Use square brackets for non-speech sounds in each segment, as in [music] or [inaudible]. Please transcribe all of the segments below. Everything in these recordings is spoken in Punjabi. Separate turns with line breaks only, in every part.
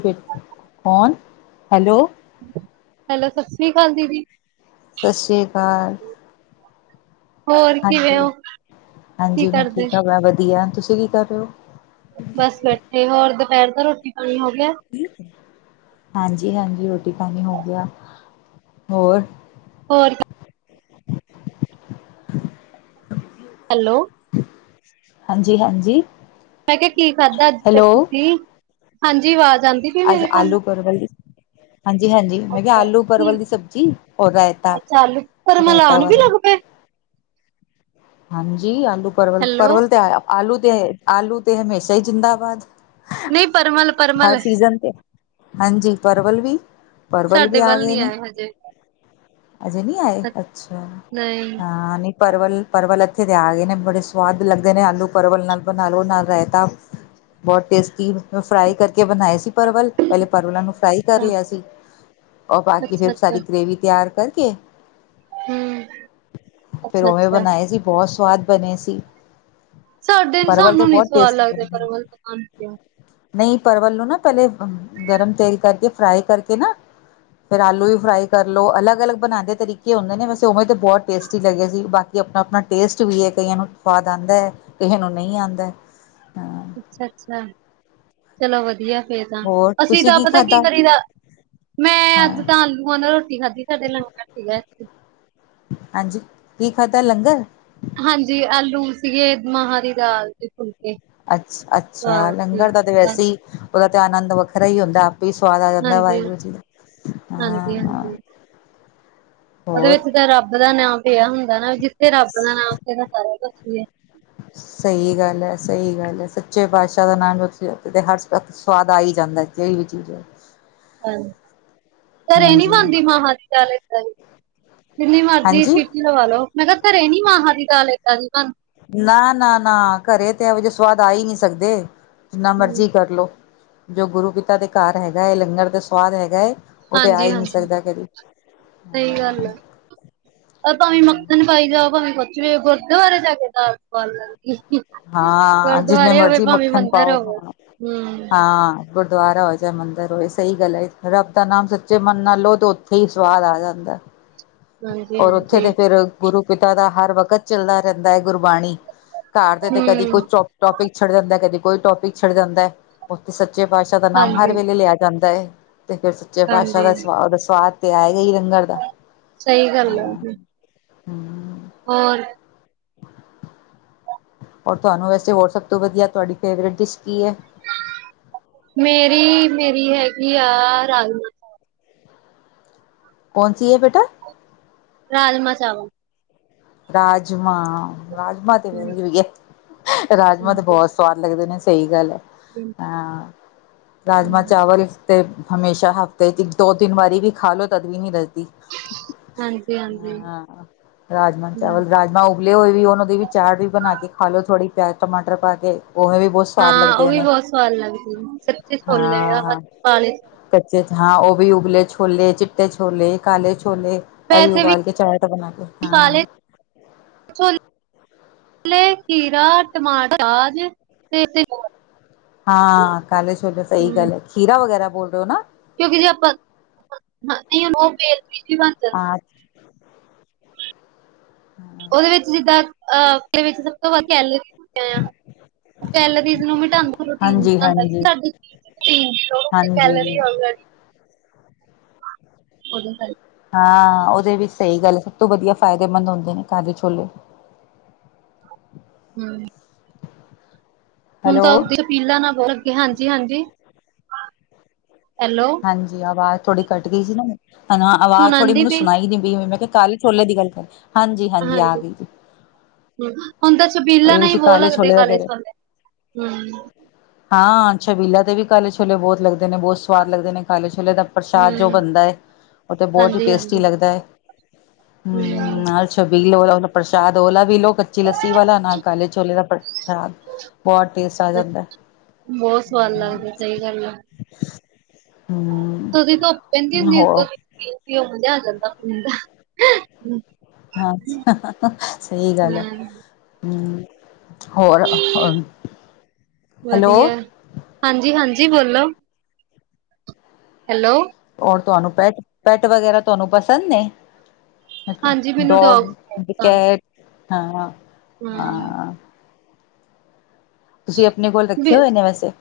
ਥੇ ਕੌਨ ਹੈਲੋ।
ਹੈਲੋ, ਸਸ ਰੀ ਕਾਲ ਦੀਦੀ।
ਸਸ ਰੀ ਕਾਲ।
ਹੋਰ ਕਿਵੇਂ
ਹਾਂਜੀ,
ਹੋ ਕੀ
ਹਾਂਜੀ ਮੈਂ
ਕਰਦੇ
ਠੀਕ ਆਂ ਬਹੁ ਵਦੀਆ ਤੁਸੀਂ ਕੀ ਕਰ ਰਏ ਓਂ।
ਬਸ ਬੈਠੇ ਹੋਰ ਦੁਪੈਰ ਦਾ ਰੋਟੀ ਪਾਨੀ ਹੋ ਗੇਆ।
ਹਾਂਜੀ-ਹਾਂਜੀ‌ ਰੋਟੀ-ਪਾਨੀ ਹੋ ਗੇਆ, ਹੋਰ
ਹੋਰ ਹੈਲੋ,
ਹਾਂਜੀ-ਹਾਂਜੀ।
ਮੈਂ ਕਿਆ ਕੀ ਖਾਦਾ ਅੱਜ ਫੇਰ ਤੁਸੀਂ, ਹਾਂਜੀ ਆਵਾਜ਼ ਆਂਦੀ
ਅੱਜ ਆਲੂ ਪਰਵਲੀ ਹਾਂਜੀ-ਹਾਂਜੀ ਮੈਂ ਕਿਆ
ਅੱਛਾ
ਆਲੂ
ਕੀ
ਪਰਵਲ ਦੀ ਸਬਜ਼ੀ ਔਰ
ਅੱਛਾ ਆਲੂ ਪਰਮਲ
ਰਾਏਤਾ-ਰਾਏਤਾ
ਆਣ ਵੀ
ਵਗੈਰਾ
ਲੱਗ ਪਏ
ਹਾਂਜੀ ਆਲੂ
ਹੈਲੋ
ਪਰਵਲ-ਪਰਵਲ ਤੇ ਆ ਆਲੂ ਤੇ ਆਲੂ ਤੇ ਹਮੇਸ਼ਾ ਈ ਜ਼ਿੰਦਾਬਾਦ।
ਨਹੀਂ ਪਰਮਲ
ਹਰ
ਪਰਮਲ
ਸੀਜਨ ਤੇ, ਹਾਂਜੀ ਪਰਵਲ ਵੀ ਪਰਵਲ ਵੀ
ਸਾਡੇ
ਆ
ਵੱਲ
ਗਏ
ਨੀ
ਨੇ।
ਆਏ ਹਜੇ
ਅਜੇ ਨੀ ਆਏ ਅੱਛਾ,
ਨਹੀਂ
ਹਾਂ ਨਈਂ ਪਰਵਲ ਪਰਵਲ ਏਥੇ ਤੇ ਆ ਗਏ ਨੇ ਬੜੇ ਸਵਾਦ ਲੱਗਦੇ ਨੇ ਆਲੂ ਪਰਵਲ ਨਾਲ ਬਨਾ ਲੋ ਨਾਲ ਰਾਏਤਾ। ਬੋਤ ਟੇਸਟੀ‌ ਫਰਾਈ ਕਰਕੇ ਬਨਾਏ ਸੀ ਪਰਵਲ, ਪੈਲੇ ਪਰਵਲਾਂ ਨੂੰ ਫਰਾਈ ਕਰ ਲੇਆ ਸੀ, ਓ ਬਾਕੀ
ਅੱਛਾ
ਫੇਰ
ਅੱਛਾ
ਸਾਰੀ ਗ੍ਰੇਵੀ ਤਿਆਰ ਕਰਕੇ
ਹਮ
ਫਿਰ
ਅੱਛਾ
ਉਵੇਂ
ਅੱਛਾ
ਬਣਾਏ ਸੀ। ਬਹੁਤ ਸਵਾਦ ਬਣੇ ਸੀ।
ਸਾਡੇ
ਪਰਵਲ ਤੇ
ਸਾਨੂੰ ਨੀ
ਬਹੁਤ
ਸਵਾਦ
ਟੇਸਟੀ
ਲੱਗਦਾ
ਬਣਦਾ ਹੈ।
ਪਰਵਲ।
ਨਹੀਂ। ਪਰਵਲ ਨੂੰ ਨਾ, ਪਹਿਲੇ ਗਰਮ ਤੇਲ ਕਰਕੇ ਫਰਾਈ ਕਰਕੇ ਨਾ। ਫੇਰ ਆਲੂ ਵੀ ਫਰਾਈ ਕਰ ਲਓ। ਅਲੱਗ -ਅਲੱਗ ਬਉਂਦੇ ਤਰੀਕੇ ਹੁੰਦੇ ਨੇ। ਵੈਸੇ ਉਵੇਂ ਤਾਂ ਬਹੁਤ ਟੇਸਟੀ ਲੱਗਗੇ ਸੀ। ਬਾਕੀ‌। ਕਿ ਆਪਣਾ -ਆਪਣਾ ਟੇਸਟ ਵੀ ਹੈ। ਕਈਆਂ ਨੂੰ ਸਵਾਦ ਆਉਂਦਾ ਹੈ। ਕਈਆਂ ਨੂੰ ਨਹੀਂ ਆਉਂਦਾ। ਹਾਂ
ਅੱਛਾ-ਅੱਛਾ ਚਲੋ ਵਧੀਆ। ਤਾਂ
ਹੋਰ
ਅਸੀਂ
ਤੁਸੀਂ
ਤਾਂ ਪਤਾ
ਖਾਧਾ?
ਕੀ ਕਰੀਦਾ। ਮੈਂ ਅੱਜ
ਹਾਂ,
ਤਾਂ। ਹੁਨ ਰੋਟੀ ਖਾਧੀ। ਸਾਡੇੈ ਲੰਗਰ ਸੀਗਾ।
ਹਾਂਜੀ, ਕੀ ਖਾਧਾ ਲੰਗਰ?
ਹਾਂਜੀ, ਆਲੂ ਸੀਗੇ। ਮਾਹਾਂ ਦੀ ਦਾਲ ਤੇ। ਫੁਲਕੇ
ਅੱਛ-ਅੱਛਾ,
ਸਵਾਦ ਸੀ।
ਲੰਗਰ ਦਾ ਤੇ ਵੈਸੇ
ਹਾਂਜੀ,
ਹੀ ਉਹਦਾ ਤੇ ਆਨੰਦ ਵੱਖਰਾ ਹੀ ਹੁੰਦਾ। ਵੀ ਸਵਾਦ ਆ ਜਾਂਦਾ। ਵਾਹਿਗੁਰੂ ਜੀ ਦਾ
ਹਾਂਜੀ,
ਹਮ।
ਹਾਂਜੀ। ਉਹਦੇ ਵਿੱਚ ਤਾਂ ਰੱਬ ਦਾ ਨਾਂ ਪਿਆ ਹੁੰਦਾ ਨਾ। ਜਿੱਥੇ ਰੱਬ ਦਾ ਨਾਂ, ਉੱਥੇ ਤਾਂ ਸਾਰਾ ਕੁਛ।
ਸਹੀ ਗੱਲ ਹੈ। ਸਹੀ ਗੱਲ ਹੈ। ਸੱਚੇ ਪਾਤਸ਼ਾਹ ਦਾ ਨਾਮ ਲੋ। ਸਵਾਦ ਆਈ ਜਾਂਦਾ ਜਿਹੜੀ ਵੀ ਚੀਜ਼ ਹੈ।
ਘਰੇ ਨਹੀਂ
ਹਾਂਜੀ।
ਬਣਦੀ ਮਾਂਵਾਂ ਦੀ ਦਾਲ ਏਦਾਂ ਦੀ। ਜਿੰਨੀ ਮਰਜੀ
ਹਾਂਜੀ,
ਸਿਟੀ ਲਵਾ ਲੋ ਮੈਂ ਕਿਹਾ ਘਰੇ ਨੀ ਮਾਹਾਂ ਦੀ ਦਾਲ ਏਦਾਂ ਦੀ ਬਣਦੀ।
ਨਾ ਨਾ ਨਾ ਘਰੇ ਤੇ ਇਹੋ ਜਿਹੇ ਸਵਾਦ ਆ ਹੀ ਨਹੀਂ ਸਕਦੇ। ਜਿੰਨਾ
ਬਣਦੀ।
ਮਰਜ਼ੀ ਕਰ ਲਉ ਜੋ ਗੁਰੂ ਪਿਤਾ ਦੇ ਘਰ ਹੈਗਾ ਹੈ। ਲੰਗਰ ਦਾ ਸੁਵਾਦ ਹੈਗਾ ਹੈ। ਉਹ ਤੇ ਆ
ਹਾਂਜੀ
ਹੀ ਨਹੀਂ
ਹਾਂਜੀ
ਸਕਦਾ ਕਦੀ।
ਸਹੀ ਗੱਲ
ਹਾਂ,
ਆ ਭਾਵੇਂ ਮੱਖਣ ਪਾਈ ਜਾਓ ਭਾਵੇਂ ਕੁਛ ਵੀ ਗੁਰੂਦਵਾਰੇ ਬਾਰੇ ਜਾ ਕੇ ਤਾਂ ਗੱਲ
ਹਾਂ ਜਿੰਨੇ ਮਰਜ਼ੀ
ਭਾਵੇਂ
ਮੱਖਣ
ਮੰਦਿਰ
ਪਾਓ
ਹੋਵੇ
ਹਾਂ,
ਹੂੰ
ਹਾਂ। ਗੁਰਦੁਆਰਾ ਹੋ ਚੇ ਮੰਦਿਰ ਹੋਏ ਸਹੀ ਗੱਲ ਹੈ ਰੱਬ ਦਾ ਨਾਮ ਸੱਚੇ ਮਨ ਨਾਲ ਲਓ ਤੇ ਉੱਥੇ ਹੀ ਸਵਾਦ ਆ ਜਾਂਦਾ।
ਹਾਂਜੀ
ਔਰ ਉੱਥੇ
ਹਾਂਜੀ
ਤੇ ਫਿਰ ਗੁਰੂ ਪਿਤਾ ਦਾ ਹਰ ਵਕਤ ਚੱਲਦਾ ਰਹਿੰਦਾ ਹੈ ਗੁਰਬਾਣੀ ਘਰ ਦੇ ਤੇ ਕਦੀ
ਹੂੰ
ਕੋਈ ਟੋਪਿਕ ਛਿੜ੍ਹ ਜਾਂਦਾ ਕਦੀ ਕੋਈ ਟੋਪਿਕ ਛਿੜ੍ਹ ਜਾਂਦਾ ਹੈ। ਉੱਥੇ ਸੱਚੇ ਪਾਤਸ਼ਾਹ ਦਾ ਨਾਮ ਹਰ
ਹਾਂਜੀ
ਵੇਲੇ ਲਿਆ ਜਾਂਦਾ ਹੈ ਤੇ ਫਿਰ ਸੱਚੇ ਪਾਤਸ਼ਾਹ ਦਾ ਸ
ਹਾਂਜੀ
ਸਵਾਦ ਤੇ ਆਏਗਾ ਹੀ ਲੰਗਰ ਦਾ
ਸਹੀ ਗੱਲ ਆ
ਹਾਂ [unintelligible]
ਹੋਰ।
ਔਰ ਤੁਹਾਨੂੰ ਵੈਸੇ ਹੋਰ ਸਭ ਤੋਂ ਵਧੀਆ ਤੁਹਾਡੀ ਫੇਵਰੇਟ ਡਿਸ਼ ਕੀ ਹੈ।
ਮੇਰੀ ਮੇਰੀ ਹੈਗੀ ਆ ਰਾਜਮਾ
ਕੌਣ ਸੀ ਹੈ ਬੇਟਾ?
ਰਾਜਮਾ ਚਾਵਲ।
ਰਾਜਮਾਂ ਰਾਜਮਾਂ ਤੇ
ਹਮ,
[unintelligible] ਰਾਜਮਾਂ ਤੇ ਬਹੁਤ ਸਵਾਦ ਲੱਗਦੇ ਨੇ ਸਹੀ ਗੱਲ ਹੈ
ਹਾਂਜੀ
ਅਹ ਰਾਜਮਾਂ
ਹਮ,
ਚਾਵਲ ਤੇ ਹਮੇਸ਼ਾ ਹਫ਼ਤੇ ਚ ਦੋ ਤਿੰਨ ਵਾਰੀ ਵੀ ਖਾ ਲੋ ਤਦ ਵੀ ਨ ਰੱਜ
ਹਾਂਜੀ
ਹਾਂ ਰਾਜਮਾ।
ਹੂੰ
ਰਾਜਮਾਂ ਉਬਲੇ ਹੋਏ ਵੀ ਉਹ ਦੀ ਵੀ ਚਾਟ ਵੀ ਬਣਾ ਕੇ ਖਾ ਲਿਓ ਥੋੜ੍ਹੀ ਪਿਆਜ ਟਮਾਟਰ ਪਾ ਕੇ ਉਵੇਂ ਵੀ ਬਹੁਤ ਸਵਾਦ
ਹਾਂ ਉਹ
ਲੱਗਦੇ
ਵੀ
ਨੇ
ਬਹੁਤ ਸਵਾਦ ਲੱਗਦੀ ਚਿੱਟੇ ਛੌਲੇ ਯਾ
ਹਾਂ
ਕਾਲੇ
ਕੱਚੇ ਚ ਹਾਂ ਉਹ ਵੀ ਉਬਲੇ ਛੋਲੇ, ਚਿੱਟੇ ਛੋਲੇ, ਕਾਲੇ ਛੋਲੇ ਇਹ ਹੀ
ਵੈਸੇ ਵੀ
ਉਬਾਲ ਕੇ ਚਾਟ ਬਣਾ ਲੋ
ਕਾਲੇ [unintelligible] ਪਲੇ ਖੀਰਾ ਟਮਾਟਰ [unintelligible]
ਹਾਂ ਕਾਲੇ ਛੋਲੇ ਸਹੀ
ਹੂੰ
ਗੱਲ ਹੈ ਖੀਰਾ ਵਗੈਰਾ ਬੋਲ ਰਹੇ ਹੋ ਨਾ।
ਕਿਉਂਕਿ ਜੇ ਆਪਾਂ ਨਹੀਂ ਉਹ [unintelligible]
[unintelligible] ਹੂੰ।
ਉਹਦੇ ਵਿੱਚ ਜਿੱਦਾਂ ਅਦੇ ਵਿੱਚ ਸਭ ਤੋਂ ਵੱਧ ਕੈਲਰੀ ਹੁੰਦੇ ਆ। ਓ ਕੈਲਾਰੀਜ਼ ਨੂੰ।
ਹਾਂਜੀ ਹਾਂਜੀ ਹਾਂਜੀ
[unintelligible] [unintelligible]
ਹਾਂ ਉਹਦੇ ਵੀ ਸਹੀ ਗੱਲ ਸਭ ਤੋਂ ਵਧੀਆ ਫਾਇਦੇਮੰਦ ਹੁੰਦੇ ਨੇ ਕਾਲੇ ਛੋਲੇ।
ਹੂੰ। ਹੁਨੂੰ
ਹੈਲੋ
ਤਾਂ ਅੱਦੀ ਅਪੀਲਾਂ ਨਾਲ ਬੋ ਅੱਗੇ ਹਾਂਜੀ ਹਾਂਜੀ ਹੈਲੋ।
ਹਾਂਜੀ ਆਵਾਜ਼ ਥੋੜੀ ਕਟ ਗਈ ਸੀ ਨਾ ਹਨਾ
ਹੁਣ
ਆਵਾਜ਼ ਥੋੜੀ
ਆਂਦੀ
ਮੈਨੂੰ ਸੁਣਾਈ ਨੀ ਪਈ ਮੈਂ ਕਿਹਾ ਕਾਲੇ ਛੋਲੇ ਦੀ ਗੱਲ ਕਰੀ ਹਾਂਜੀ ਹਾਂਜੀ ਆ ਗਈ ਜੀ।
ਹੂੰ ਹੁਣ ਤਾਂ ਛਬੀਲਾ
ਉਹੀ
ਨਾ ਹੀ
ਤੁਸੀਂ
ਬਹੁਤ
ਕਾਲੇ
ਲੱਗਦੇ
ਛੋਲੇ ਦਾ
ਕਾਲੇੇ
ਕਹਿ ਰਹੇ
ਛੋਲੇ।
ਹਾਂ ਛਬੀਲਾ ਦੇ ਵੀ ਕਾਲੇ ਛੋਲੇ ਬਹੁਤ ਲੱਗਦੇ ਨੇ ਬਹੁਤ ਸਵਾਦ ਲੱਗਦੇ ਨੇ ਖਾਲੇ ਛੋਲੇ ਦਾ ਪ੍ਰਸ਼ਾਦ ਜੋ
ਹੂੰ
ਬਣਦਾ ਐ ਉਹ ਤਾਂ ਬਹੁਤ ਈ
ਹਾਂਜੀ
ਟੇਸਟੀ
ਹਾਂਜੀ
ਲੱਗਦਾ ਐ।
ਹੂੰ।
ਛੱਬੀਲ ਆਲਾ ਪ੍ਰਸ਼ਾਦ ਉਹਾ ਵੀ ਲੋਓ ਕੱਚੀ ਲੱਸੀ ਵਾਲਾ ਨਾ ਕਾਲੇ ਛੋਲੇ ਦਾ ਪ੍ਰਸ਼ਾਦ। ਹਾਂ ਬਹੁਤ ਟੇਸਟ ਆ ਜਾਂਦਾ।
ਬਹੁਤ ਸਵਾਦ ਲੱਗਦਾ ਸਹੀ ਗੱਲ ਆ
ਹੂੰ
ਦੀ ਧੁੱਪ ਪੈਂਦੀ
ਹੋਰ
ਹੁੰਦੀ ਉਹ ਮਜਾ ਆ ਜਾਂਦਾ ਪੀਣ ਦਾ-
ਹਾਂ ਸਹੀ ਗੱਲ ਆ
ਹਾਂ
ਹੂੰ। ਹੋਰ, ਹੈਲੋ।
ਵਧੀਆ ਹਾਂਜੀ- ਹਾਂਜੀ ਬੋਲੋ। ਹੈਲੋ।
ਔਰ ਤੁਹਾਨੂੰ ਪੈੱਟ - ਪੈੱਟ ਵਗੈਰਾ ਤੁਹਾਨੂੰ ਪਸੰਦ ਨੇ ਅੱਛਾ
ਹਾਂਜੀ ਮੈਨੂੰ
ਡੋਗ,
ਬਹੁਤ ਪਸੰਦ
ਕੈਟ
ਹਾਂ
ਹਾਂ-ਹਾਂ। ਤੁਸੀਂ ਆਪਣੇ ਕੋਲ
ਵੀ
ਰੱਖੇ ਹੋਏ ਨੇ ਵੈਸੇ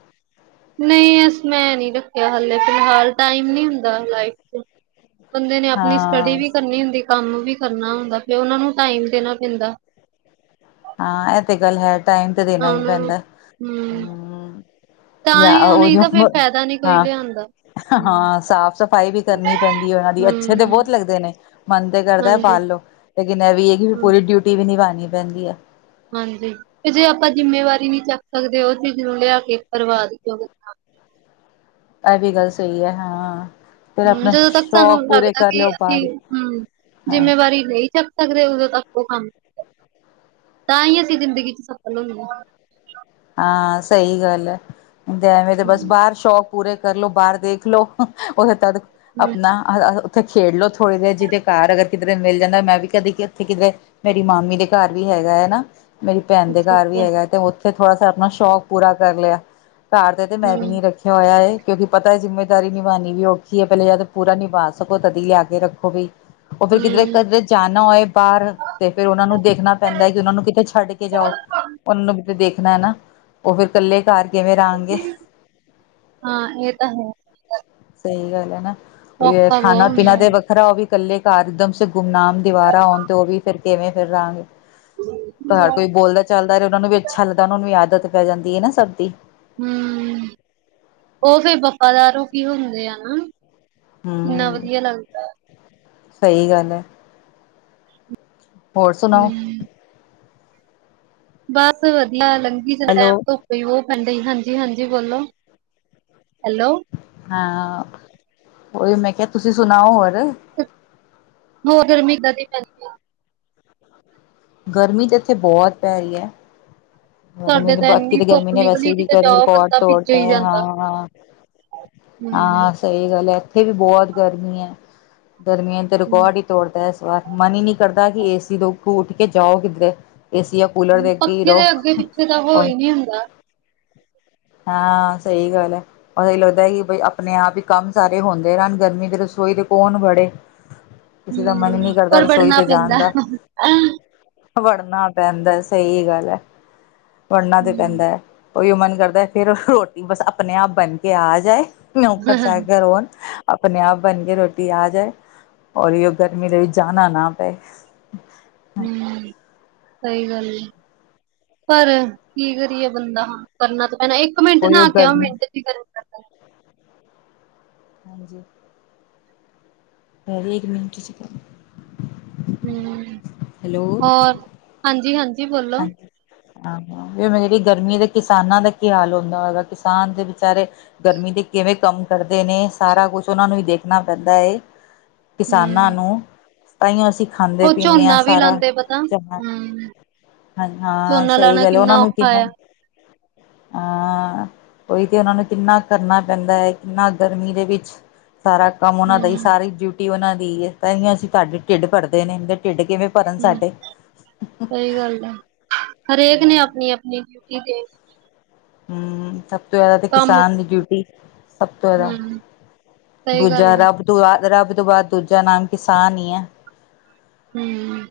ਨਹੀਂ ਅ ਮੈਂ ਨਹੀ ਰੱਖਿਆ, ਹਾਲੇ ਫਿਲਹਾਲ ਟਾਈਮ ਨ ਹੁੰਦਾ ਲਾਈਫ ਚ ਬੰਦੇ ਨੇ ਆਪਣੀ ਸਟੱਡੀ
ਹਾਂ
ਵੀ ਕਰਨੀ ਹੁੰਦੀ, ਕੰਮ ਵੀ ਕਰਨਾ ਹੁੰਦਾ, ਫਿਰ ਉਹਨਾ ਨੂੰ ਟਾਈਮ ਦੇਣਾ ਪੈਂਦਾ
ਹਾਂ ਇਹ ਤੇ ਗੱਲ ਹੈ ਟਾਈਮ ਤੇ
ਤਾਂ
ਦੇਣਾ ਹੀ
ਉਹਨਾਂ ਨੂੰ
ਪੈਂਦਾ ਹੂੰ
ਤਾਂ
ਜਾਂ
ਹੀ ਉਹ ਨਹੀਂ ਤਾਂ ਫਿਰ
[unintelligible]
ਫਾਇਦਾ ਨੀ ਕੋਈ
ਹਾਂ
ਲਿਆਂਦਾ ਹੂੰ
ਹਾਂ ਸਾਫ਼ ਸਫ਼ਾਈ ਵੀ ਕਰਨੀ ਪੈਂਦੀ ਐ ਉਹਨਾਂ ਦੀ, ਅੱਛੇ ਤੇ ਬਹੁਤ
ਹੂੰ
ਲੱਗਦੇ ਨੇ, ਮਨ ਤੇ ਕਰਦਾ
ਹਾਂਜੀ
ਪਾਲ ਲੋੋ ਲੇਕਿਨ ਇਹ ਵੀ ਹੈਗੀ
ਹੂੰ
ਪੂਰੀ ਡਿਊਟੀ ਵੀ ਨਿਭਾਉਣੀ ਪੈਂਦੀ ਐ
ਹਾਂਜੀ ਤੇ ਜੇ ਆਪਾਂ ਜਿੰਮੇਵਾਰੀ ਨੀ ਚੱਕ ਸਕਦੇ, ਉਹ ਚੀਜ਼ ਨੂੰ ਲਿਆ ਕੇ ਬਰਬਾਦ ਕਿਓਂ [unintelligible]
ਇਹ ਵੀ ਗੱਲ ਸਹੀ ਐ, ਹਾਂ ਫਿਰ
ਹੂੰ
ਆਪਣਾ
ਜਦੋਂ ਤੱਕ ਸਾਨੂੰ
ਸ਼ੌਕ ਪੂਰੇ
ਲੱਗਦਾ,
ਕਰ
ਕਿ
ਲਓ
ਅਸੀਂ
ਬਾਹਰ
ਹੂੰ
ਹਾਂ
ਜਿੰਮੇਵਾਰੀ ਨਈ ਚ ਸਕਦੇ ਉਦੋਂ ਤੱਕ ਉਹ ਕੰਮ [unintelligible] ਤਾਂ ਹੀ ਅਸੀਂ ਜ਼ਿੰਦਗੀ ਚ ਸਫਲ ਹੁੰਨੇ ਆ।
ਹਾਂ ਸਹੀ ਗੱਲ ਐ, ਤੇ ਐਵੇਂ ਤੇ ਬਸ
ਹੂੰ
ਬਾਹਰ ਸ਼ੌਕ ਪੂਰੇ ਕਰਲੋ, ਬਾਹਰ ਦੇਖ ਲੋ, ਉਹਦੇ ਤਦ
ਹੂੰ,
ਆਪਣਾ ਅਹ ਉੱਥੇ ਖੇਡ ਲਓ, ਥੋੜ੍ਹੀ ਦੇਰ ਜਿਹਦੇ ਘਰ ਅਗਰ ਕਿਤੇ ਮਿਲ ਜਾਂਦਾ, ਮੈਂ ਵੀ ਕਦੇ ਕਿੱਥੇ ਕਿਤੇ ਮੇਰੀ ਮਾਮੀ ਦੇ ਘਰ ਵੀ ਹੈਗਾ ਐ ਨਾ ਮੇਰੀ ਭੈਣ ਦੇ
ਅੱਛਾ
ਘਰ ਵੀ
ਅੱਛਾ
ਹੈਗਾ ਤੇ ਉੱਥੇ ਥੋੜਾ ਸ ਆਪਣਾ ਸ਼ੌਕ ਪੂਰਾ ਕਰ ਲਿਆ। ਘਰ ਤੇ ਤੇ ਮੈਂ ਵੀ
ਹੂੰ
ਨੀ ਰੱਖੀ। ਹੋਇਆ ਐ ਕਿਉਕਿ ਪਤਾ ਜਿੰਮੇਦਾਰੀ ਨਿਭਾਣੀ ਵੀ ਔਖੀ, ਹੈਏ ਪਹਿਲੇ ਜਦ ਪੂਰਾ ਨਿਭਾ ਸਕੋ, ਤਦੀ ਲਿਆ ਕੇ ਰੱਖੋ ਵੀ ਉਹ
ਹੂੰ
[unintelligible] ਜਾਣਾ ਹੋਏ ਬਾਹਰ, ਤੇ ਫੇਰ ਉਹਨਾ ਨੂੰ ਦੇਖਣਾ ਪੈਂਦਾ ਹੈ, ਕਿ ਉਹਨਾਂ ਨੂੰ ਕਿੱਥੇ ਛੱਡ ਕੇ ਜਾਓ ਉਹਨ ਨੂੰ ਵੀ ਤਾਂ ਦੇਖ ਦੇਖਣਾ ਨਾ, ਓ ਫੇਰ ਕੱਲੇ ਘਾਰ ਫੇਰ ਕਿਵੇਂ ਰਾਂਗੇ।
ਹਾਂ ਇਹ ਤਾਂ ਹੈ
ਸ‌ਈ ਗੱਲ ਐ ਹਨਾ, ਓਈਓ
ਔਖਾ ਬਹੁਤ
ਖਾਣਾ
ਹੁੰਦਾ
ਪੀਣਾ ਤੇ
ਹੈ।
ਵ ਖਰਾ ਓ ਵੀ ਕੱਲੇ ਘਾਰ ਇਕਦਮ ਸੇ ਗੁਮਨਾਮ ਦੀਵਾਰਾ ਆਉਣ ਤੇ, ਓ ਵੀ ਫੇਰ ਕਿਵੇਂ ਫੇਰ ਰਾਂਗੇ। ਘਾਰ ਕੋਈ ਬੋਲਦਾ ਚੱਲਦਾ ਰ‌ਏ, ਓਨਾ ਨੂੰ ਵੀ ਅੱਛਾ ਲੱਗਦਾ। ਓਨਾਂ ਨੂੰ ਵੀ ਆਦਤ ਪੈ ਜਾਂਦੀ ਏ ਨਾ ਸਭ ਦੀ।
ਹੂੰਅ ਓ ਫੇਰ ਵਫ਼ਾਦਾਰ ਲੋਕੀ ਹੁੰਦੇ ਆ ਨਾ। ਕਿੰਨਾ ਵਧੀਆ ਲੱਗਦਾ।
ਸ‌ਈ ਗੱਲ ਐ। ਹੋਰ ਸੁਣਾਓ?
ਹੂੰ ਬਸ ਵਧੀਆ ਲੰਘੀ ਜਾ ਟੈਮ
ਹੈਲੋ
ਤੋਂ ਕੋਈ ਓ ਪੈਂਦਾ ਈ, ਹਾਂਜੀ- ਹਾਂਜੀ ਬੋਲੋ। ਹੈਲੋ
ਹਾਂ ਓਈ ਓ ਮੈਂ ਕਿਆ, ਤੁਸੀਂ ਸੁਣਾਓ ਹੋਰ?
ਹੋਰ ਗਰਮੀ ਏਦਾਂ ਦੀ ਪੈਂਦੀ। ਆ
ਗਰਮੀ ਤੇ ਏਥੇ ਬੋਤ ਪੈ ਰੀ ਐ।
ਸਾਡੇ ਤਾਂ ਏਨੀ
ਗਰਮੀ
ਧੁੱਪ
ਨੇ ਵੈਸੇ
ਨਿਕਲੀ,
ਹੀ
ਕਿਤੇ ਜਾਓ
ਰਿਕਾਰਡ
ਬੰਦਾ ਭਿੱਜੇ
ਤੋੜਤਾ
ਈ
ਹੈ
ਜਾਂਦਾ।
ਹਾਂ
ਹੂੰਅ।
ਸ‌ਈ ਗੱਲ ਐ, ਏਥੇ ਵੀ ਬੋਤ ਗਰਮੀ ਐ। ਗਰਮੀਆਂ ਨੇ ਤੇ ਰਿਕਾਰਡ ਈ ਤੋੜ ਤਾ ਏਸ ਵਾਰ। ਮਨ ਈ ਨੀ ਕਰਦਾ ਕੀ, ਏ ਸੀ ਤੋਂ ਅਗੋਂ ਉੱਠ ਕੇ ਜਾਓ ਕਿੱਧਰੇ। ਏਸੀ ਆ ਕੂਲਰ ਦੇ ਅੱਗੇ ਈ ਰ‌ਓ।
ਓਥੇ ਤਾਂ ਹੋ ਈ ਨੀ ਹੁੰਦਾ।
ਹਾਂ ਸ‌ਈ ਗੱਲ ਐ। ਬਸ ਏਈ ਲੱਗਦਾ ਕੀ ਬ‌ਈ ਆਪਣੇ ਆਪ ਈ ਕੰਮ ਸਾਰੇ ਹੋਂਦੇ ਰੈਣ, ਗਰਮੀ ਦੇ ਰਸੋਈ ਦੇ ਕੌਣ ਵੜੇ। ਕਿਸੇ ਦਾ ਮਨ ਨੀ
ਹੂੰਅ
ਕਰਦਾ
ਪਰ
ਰਸੋਈ
ਬੜਨਾ
ਤੇ ਜਾਣ
ਪੈਂਦਾ।
ਦਾ ਵੜਨਾ ਪੈਂਦਾ, ਸ‌ਈ ਗੱਲ ਐ। ਵੜਨਾ ਤੇ ਪੈਂਦਾ ਐ। ਓਈ ਓ ਮਨ ਕਰਦਾ ਫੇਰ, ਰੋਟੀ ਬਸ ਆਪਣੇ ਆਪ ਬਣ ਕੇ ਆ ਜਾਏ। ਨੋਕਰ ਚਾਕਰ ਹੋਣ। ਆਪਣੇ ਆਪ ਬਣ ਕੇ ਰੋਟੀ ਆ ਜਾਏ, ਔਰ ਜੋ ਗਰਮੀ ਦੇ ਵਿਚ ਜਾਨਾ ਨਾ ਪਏ।
ਹੂੰ ਸਹੀ ਗੱਲ ਐ। ਪਰ ਕੀ ਕਰੀਏ ਬੰਦਾ ਹਾਂ ਕਰਨਾ ਤੇ ਪੈਣਾ। ਇਕ ਮਿੰਟ
ਉਹੀਓ
ਨਾਅ ਕੇ ਆਓ
ਗਰਮੀ
ਮਿੰਟ 'ਚ ਈ ਗਰ-
ਹਾਂਜੀ [inaudible] ਓ ਵੀ ਇਕ ਮਿੰਟ 'ਚ-
ਹੂੰ
ਹੈਲੋ।
ਹੋਰ ਹਾਂਜੀ -ਹਾਂਜੀ ਬੋਲੋ।
ਏਮੇ ਦੀ ਗਰਮੀ ਤੇ ਕਿਸਾਨਾਂ ਦਾ ਕੀ ਹਾਲ ਹੁੰਦਾ ਹੋਏ ਗਾ। ਕਿਸਾਨ ਦੇ ਵਿਚਾਰੇ- ਗਰਮੀ ਦੇ ਕਿਵੇ ਕੰਮ ਕਰਦੇ ਨੇ, ਸਾਰਾ ਕੁਝ ਓਨਾ ਨੂੰ ਈ ਦੇਖਣਾ ਪੈਦਾ ਏ। ਕਿਸਾਨਾਂ
ਹੂੰ
ਨੂੰ ਤਾਈਂਓ ਅਸੀ ਖਾਂਦੇ
ਉਹ
ਪੀਦੇ ਆਂ
ਝੋਨਾ ਵੀ
ਸਾਰਾ।
ਲਾਂਦੇ ਪਤਾ ਹੂੰ
ਹਾਂ- ਹਾਂ
ਝੋਨਾ
ਸ‌ਈ
ਲਾਣਾ
ਗੱਲ ਏ, ਓਨਾ
ਕਿੰਨਾ
ਨੂੰ
ਔਖਾ
ਕਿਨਾ-
ਆ।
ਹਾਂ ਓਈ ਤੇ ਓਨਾ ਨੂੰ ਕਿਨਾ ਕਰਨਾ ਪੈਦਾ ਏ। ਕਿੰਨਾ ਗਰਮੀ ਦੇ ਵਿਚ- ਸਾਰਾ ਕੰਮ ਓਨਾ ਦਾ
ਹੂੰ
ਈ, ਸਾਰੀ ਡਿਊਟੀ ਓਨਾ ਦੀ ਏ। ਤਾਂਈਂ ਓ ਅਸੀ ਤਾਡੇ ਢਿੱਡ ਭਰਦੇ ਨੇ। ਦੇ ਢਿੱਡ ਕਿਵੇ- ਭਰਨ ਸਾਡੇ।
ਸ‌ਈ ਗੱਲ ਏ। ਹਰੇਕ ਨੇ ਆਪਣੀ- ਆਪਣੀ ਡਿਊਟੀ ਦੇ-
ਹੂੰਅ ਸ ਸਬ ਤੋ ਜਾਦਾ ਤੇ
ਕੰਮ
ਕਿਸਾਨ ਦੀ ਡਿਊਟੀ, ਸਭ ਤੋ ਜਾਦਾ
ਹੂੰ ਸਹੀ
ਦੂਜਾ
ਗੱਲ ਐ।
ਰੱਬ। ਤੋਂ ਬਾਦ, ਰੱਬ ਤੋ ਬਾਦ ਦੂਜਾ ਨਾਮ ਕਿਸਾਨ ਏ ਐ।
ਹੂੰ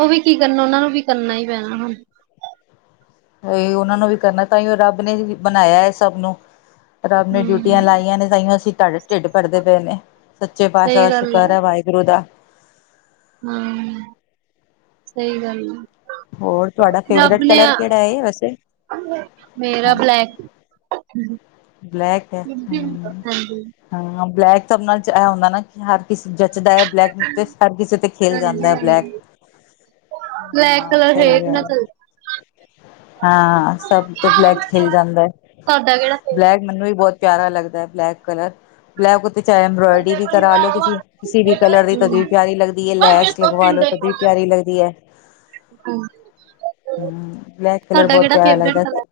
ਓ ਵੀ ਕੀ ਕਰਨਾ ਓਨਾ ਨੂੰ ਵੀ ਕਰਨਾ ਈ ਪੈਣਾ ਹੁਣ।
ਹਾਏ ਓਨਾ ਨੂੰ ਵੀ ਕਰਨਾ, ਤਾਂਈਂ ਓ ਰੱਬ ਨੇ ਵੀ ਬਣਾਇਆ ਏ ਸਭ ਨੂੰ। ਰੱਬ ਨੇ ਡਿਊਟੀਆਂ
ਹੂੰ
ਲਾਈਆਂ ਨੇ ਤਾਂਈਂ ਓ ਅਸੀ ਤਾਡੇ ਢਿੱਡ ਭਰਦੇ ਪਏ ਨੇ ‌। ਸੱਚੇ ਪਾਤਸ਼ਾਹ
ਸਹੀ
ਦਾ
ਗੱਲ
ਸ਼ੁਕਰ ਐ ਵਾਇ- ਵਿਰੋਧ ਦਾ
ਹਾਂ ਸਹੀ ਗੱਲ
ਹੋਰ ਤੁਹਾਡਾ
ਹੈ। ਰੱਬ
ਫੇਵਰੇਟ
ਨੇ
ਕਲਰ
ਆ
ਕਿਹੜਾ ਹੈ ਵੈਸੇ
ਮੇਰਾ
ਹਾਂ
ਬਲੈਕ- [unintelligible]
ਬਲੈਕ ਹੈ।
ਹਾਂਜੀ
ਹੂੰ - ਹਾਂ ਬਲੈਕ ਤਾਂ ਨਾਲ ਇਹ ਹੁੰਦਾ ਨਾ ਹਰ ਕਿਸੇ ਜੱਚਦਾ ਹੈ। ਬਲੈਕ- ਤੇ ਹਰ ਕਿਸੇ ਦੇ ਖੇਲ ਜਾਦਾ ਹੈ।
ਹਾਂਜੀ-ਹਾਂਜੀ
ਬਲੈਕ-
ਬਲੈਕ
ਹਾਂ
ਕਲਰ
ਸਹੀ
ਹਰੇਕ ਨਾ
ਗੱਲ ਹੈ
ਚੱਲਦਾ-
ਹਾਂ ਸਭ ਤੇ ਬਲੈਕ 'ਚ ਖਿਲ ਜਾਂਦਾ ਹੈ।
ਤੁਹਾਡਾ ਕਿਹੜਾ
ਬਲੈਕ ਮੈਨੂੰ ਵੀ ਬਹੁਤ ਪਿਆਰਾ ਲਗਦਾ ਹੈ। ਬਲੈਕ ਕਲਰ- ਲੈ ਕੁਰਤੇ ਚਾਹੇ ਇਬਰਾਇਡਰੀ ਵੀ ਕਰਾ ਲੋ ਕਿ ਕਿਸੇ ਵੀ ਕਲਰ ਦੀ ਪਿਆਰੀ ਲਗਦੀ ਹੈ।
ਅੱਗੇ
ਲੈਸ-
ਤੋਂ
ਲਗਵਾ
ਪਿੰਡ
ਲੋ
ਦੇ
ਕਦੇ ਵੀ
ਕੋਲ
ਪਿਆਰੀ ਲੱਗਦੀ ਹੈ।
ਹਾਂਜੀ।
ਹੂੰ ਬਲੈਕ ਕਲਰ
ਤੁਹਾਡਾ
ਬਹੁਤ
ਕਿਹੜਾ
ਪਿਆਰਾ
ਫੇਵਰੇਟ
ਲਗਦਾ ਤੇ
ਕਲਰ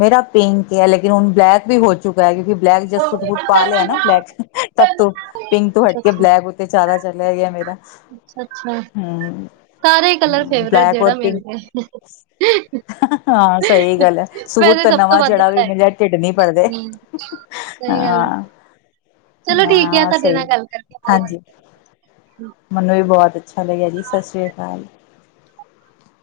ਮੇਰਾ ਪਿੰਕ ਹੈ। ਲੇਕਿਨ ਹੁਣ ਬਲੈਕ ਵੀ ਹੋ- ਬਲੈਕ ਜਿਹਾ ਸੂਟ
ਅੱਛਾ
ਪਾ ਲਿਆ ਨਾ ਬਲੈਕ ਤੋ ਪਿੰਕ ਤੋ ਹਟ ਕੇ ਬਲੈਕ- ਵਿਚਾਰਾ ਚੱਲਿਆ ਗਿਆ ਮੇਰਾ-
ਅੱਛਾ -ਅੱਛਾ।
ਹੂੰ
ਸਾਰੇ ਕਲਰ ਫੇਵਰੇਟ
ਬਲੈਕ
ਜਿਹੜਾ
ਔਰ
ਮਿਲ
ਪਿੰਕ-
ਜਾਏ
ਹਾਂ ਸਹੀ ਗੱਲ ਹੈ। ਸੂਟ
ਵੈਸੇ
ਤਾਂ
ਸਭ ਤੋਂ
ਨਵਾਂ
ਵੱਧ
ਜਿਹੜਾ- ਆ ਵੀ
ਬਲੈਕ
ਮੇਰਾ ਟਿਡ ਨਹੀ ਭਰਦੇ
ਸਹੀ ਗੱਲ ਹੈ
ਹਾਂ।
ਚਲੋ ਠੀਕ ਆ
ਹਾਂ
ਤੁਹਾਡੇ
ਸਹੀ
ਨਾਲ ਗੱਲ ਕਰਕੇ ਬਹੁ-
ਹਾਂਜੀ ਮੈਨੂੰ ਵੀ ਬਹੁਤ ਅੱਛਾ ਲਗਿਆ ਜੀ ਸਤਿ ਸ਼੍ਰੀ ਅਕਾਲ-